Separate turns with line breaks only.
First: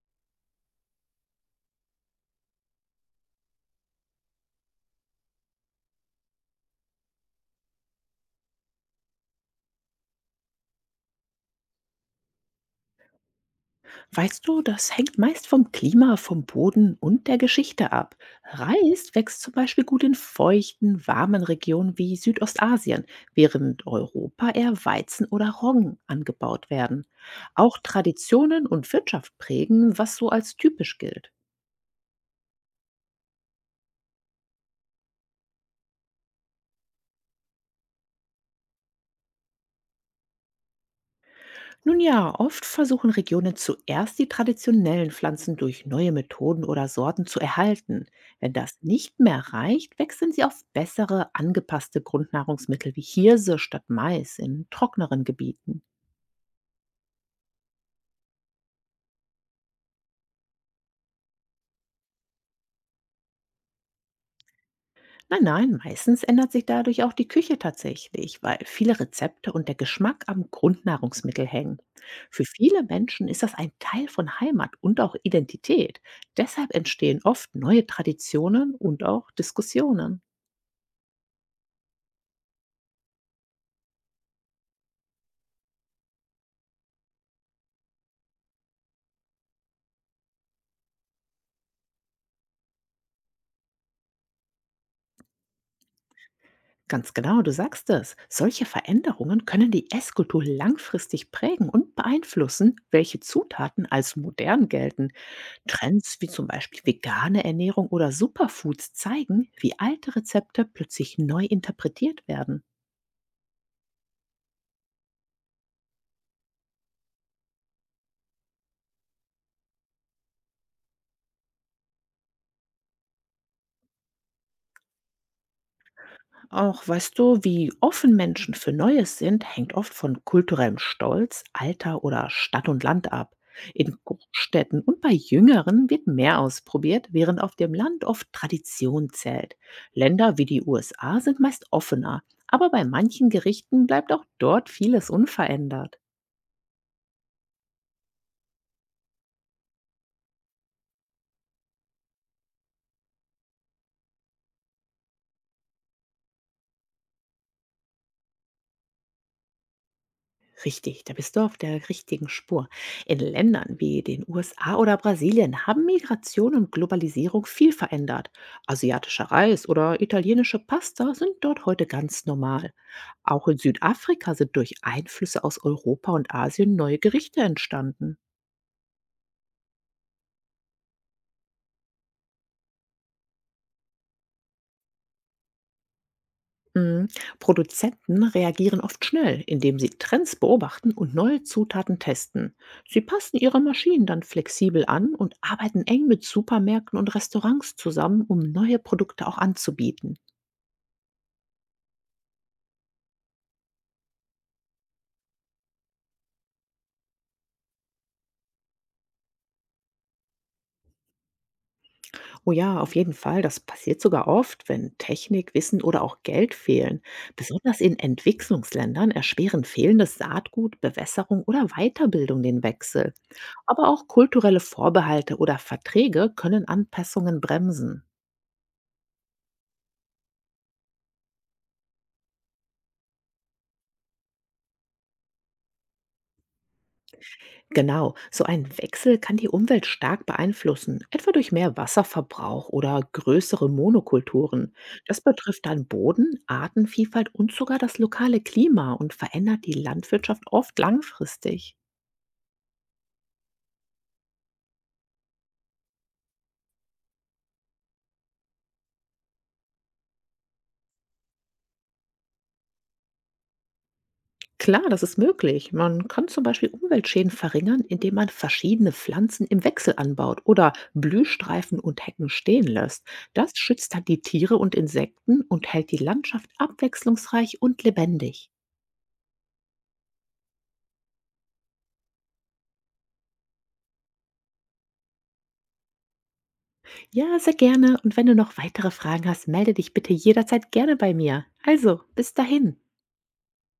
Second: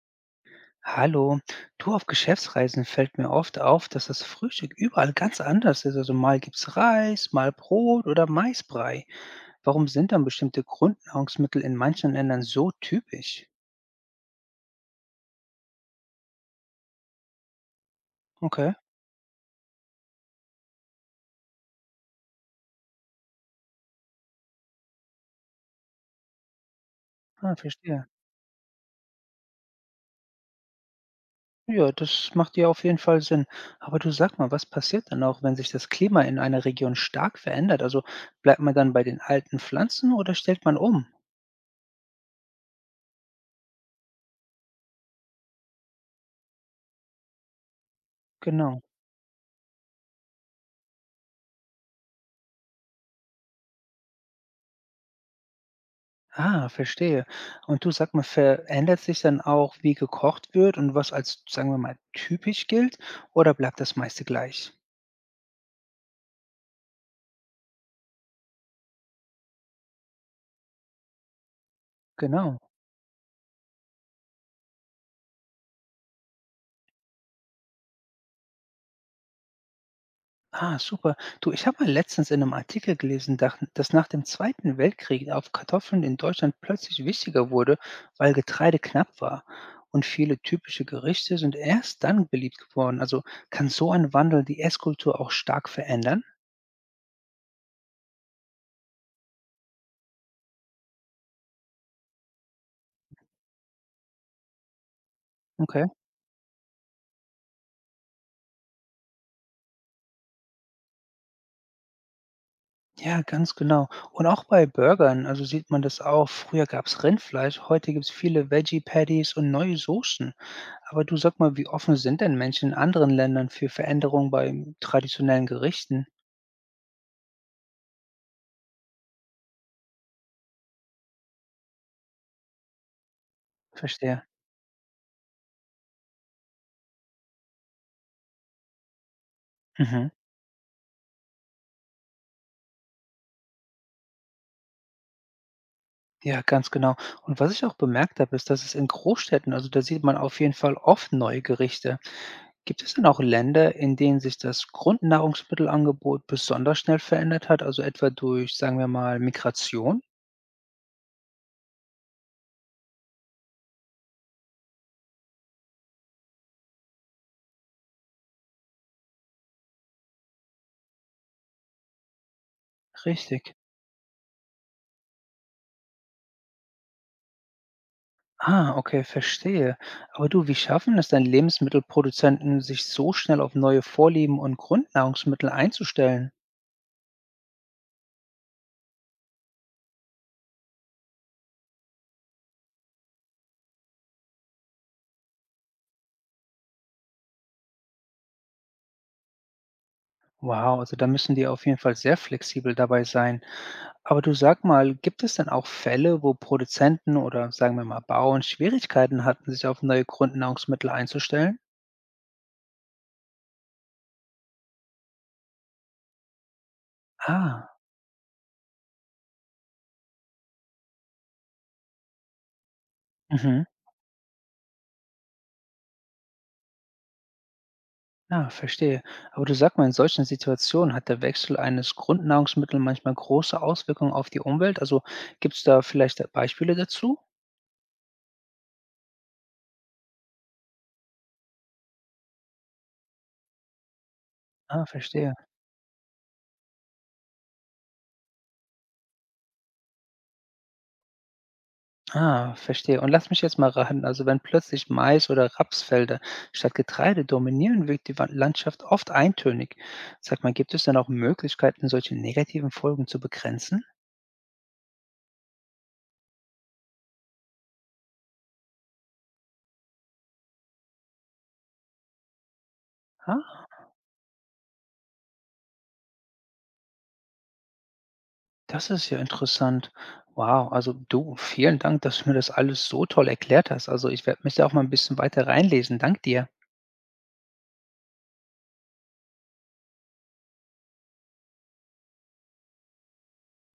Hallo, du, auf Geschäftsreisen fällt mir oft auf, dass das Frühstück überall ganz anders ist. Also mal gibt's Reis, mal Brot oder Maisbrei. Warum sind dann bestimmte Grundnahrungsmittel in manchen Ländern so typisch?
Weißt du, das hängt meist vom Klima, vom Boden und der Geschichte ab.
Okay,
Reis wächst zum Beispiel gut in feuchten, warmen Regionen wie Südostasien, während Europa eher Weizen oder Roggen angebaut werden.
ah,
Auch
verstehe.
Traditionen und Wirtschaft prägen, was so als typisch gilt.
Ja, das macht ja auf jeden Fall Sinn. Aber du, sag mal, was passiert dann auch, wenn sich das Klima in einer Region stark verändert? Also bleibt man dann bei den alten Pflanzen oder stellt man um?
Nun ja, oft versuchen Regionen zuerst die traditionellen Pflanzen durch neue Methoden oder Sorten zu erhalten. Wenn das
Genau.
nicht mehr reicht, wechseln sie auf bessere, angepasste Grundnahrungsmittel wie Hirse statt Mais in trockneren Gebieten.
Ah, verstehe. Und du, sag mal, verändert sich dann auch, wie gekocht wird und was als, sagen wir mal, typisch gilt oder bleibt das meiste gleich?
Nein, nein, meistens ändert sich dadurch auch die Küche tatsächlich, weil viele Rezepte und der Geschmack am Grundnahrungsmittel hängen. Für
Genau.
viele Menschen ist das ein Teil von Heimat und auch Identität. Deshalb entstehen oft neue Traditionen und auch Diskussionen.
Ah, super. Du, ich habe mal letztens in einem Artikel gelesen, dass nach dem Zweiten Weltkrieg auf Kartoffeln in Deutschland plötzlich wichtiger wurde, weil Getreide knapp war. Und viele typische Gerichte sind erst dann beliebt geworden. Also kann so ein Wandel die Esskultur auch stark verändern?
Ganz genau, du sagst es. Solche Veränderungen können die Esskultur langfristig prägen und beeinflussen, welche Zutaten als modern gelten.
Okay.
Trends wie zum Beispiel vegane Ernährung oder Superfoods zeigen, wie alte Rezepte plötzlich neu interpretiert werden.
Ja, ganz genau. Und auch bei Burgern, also sieht man das auch. Früher gab's Rindfleisch, heute gibt's viele Veggie Patties und neue Soßen. Aber du, sag mal, wie offen sind denn Menschen in anderen Ländern für Veränderungen bei traditionellen Gerichten?
Auch weißt du, wie offen Menschen für Neues sind, hängt oft von kulturellem Stolz, Alter oder Stadt und Land ab. In
Verstehe.
Großstädten und bei Jüngeren wird mehr ausprobiert, während auf dem Land oft Tradition zählt.
Mhm.
Länder wie die USA sind meist offener, aber bei manchen Gerichten bleibt auch dort vieles unverändert.
Ja, ganz genau. Und was ich auch bemerkt habe, ist, dass es in Großstädten, also da sieht man auf jeden Fall oft neue Gerichte. Gibt es denn auch Länder, in denen sich das Grundnahrungsmittelangebot besonders schnell verändert hat, also etwa durch, sagen wir mal, Migration?
Richtig, da bist du auf der richtigen Spur. In Ländern wie den USA oder Brasilien haben Migration und Globalisierung viel verändert. Asiatischer Reis oder italienische Pasta sind dort heute ganz normal. Auch
Richtig.
in Südafrika sind durch Einflüsse aus Europa und Asien neue Gerichte entstanden.
Ah, okay, verstehe. Aber du, wie schaffen es denn Lebensmittelproduzenten, sich so schnell auf neue Vorlieben und Grundnahrungsmittel einzustellen?
Mhm. Produzenten reagieren oft schnell, indem sie Trends beobachten und neue Zutaten testen. Sie passen ihre Maschinen dann flexibel an und arbeiten eng mit Supermärkten und Restaurants zusammen, um neue Produkte auch anzubieten.
Wow, also da müssen die auf jeden Fall sehr flexibel dabei sein. Aber du, sag mal, gibt es denn auch Fälle, wo Produzenten oder sagen wir mal Bauern Schwierigkeiten hatten, sich auf neue Grundnahrungsmittel einzustellen?
Oh ja, auf jeden Fall, das passiert sogar oft, wenn Technik, Wissen oder auch Geld fehlen.
Ah,
Besonders in Entwicklungsländern erschweren fehlendes Saatgut, Bewässerung oder Weiterbildung den Wechsel.
mhm.
Aber auch kulturelle Vorbehalte oder Verträge können Anpassungen bremsen.
Ja, verstehe. Aber du, sag mal, in solchen Situationen hat der Wechsel eines Grundnahrungsmittels manchmal große Auswirkungen auf die Umwelt. Also gibt es da vielleicht Beispiele dazu?
Genau, so ein Wechsel kann die Umwelt stark beeinflussen, etwa durch mehr Wasserverbrauch oder größere Monokulturen.
Ah,
Das
verstehe.
betrifft dann Boden, Artenvielfalt und sogar das lokale Klima und verändert die Landwirtschaft oft langfristig.
Ah, verstehe. Und lass mich jetzt mal raten, also wenn plötzlich Mais- oder Rapsfelder statt Getreide dominieren, wirkt die Landschaft oft eintönig. Sag mal, gibt es denn auch Möglichkeiten, solche negativen Folgen zu begrenzen?
Klar, das ist möglich. Man kann zum Beispiel Umweltschäden verringern, indem man verschiedene Pflanzen im Wechsel anbaut oder Blühstreifen und Hecken stehen lässt. Das
Ah,
schützt dann die Tiere und Insekten und hält die Landschaft abwechslungsreich und lebendig.
das ist ja interessant. Wow, also du, vielen Dank, dass du mir das alles so toll erklärt hast. Also ich werde mich da auch mal ein bisschen weiter reinlesen. Dank dir.
Ja, sehr gerne. Und wenn du noch weitere Fragen hast, melde dich bitte jederzeit gerne bei mir. Also, bis dahin.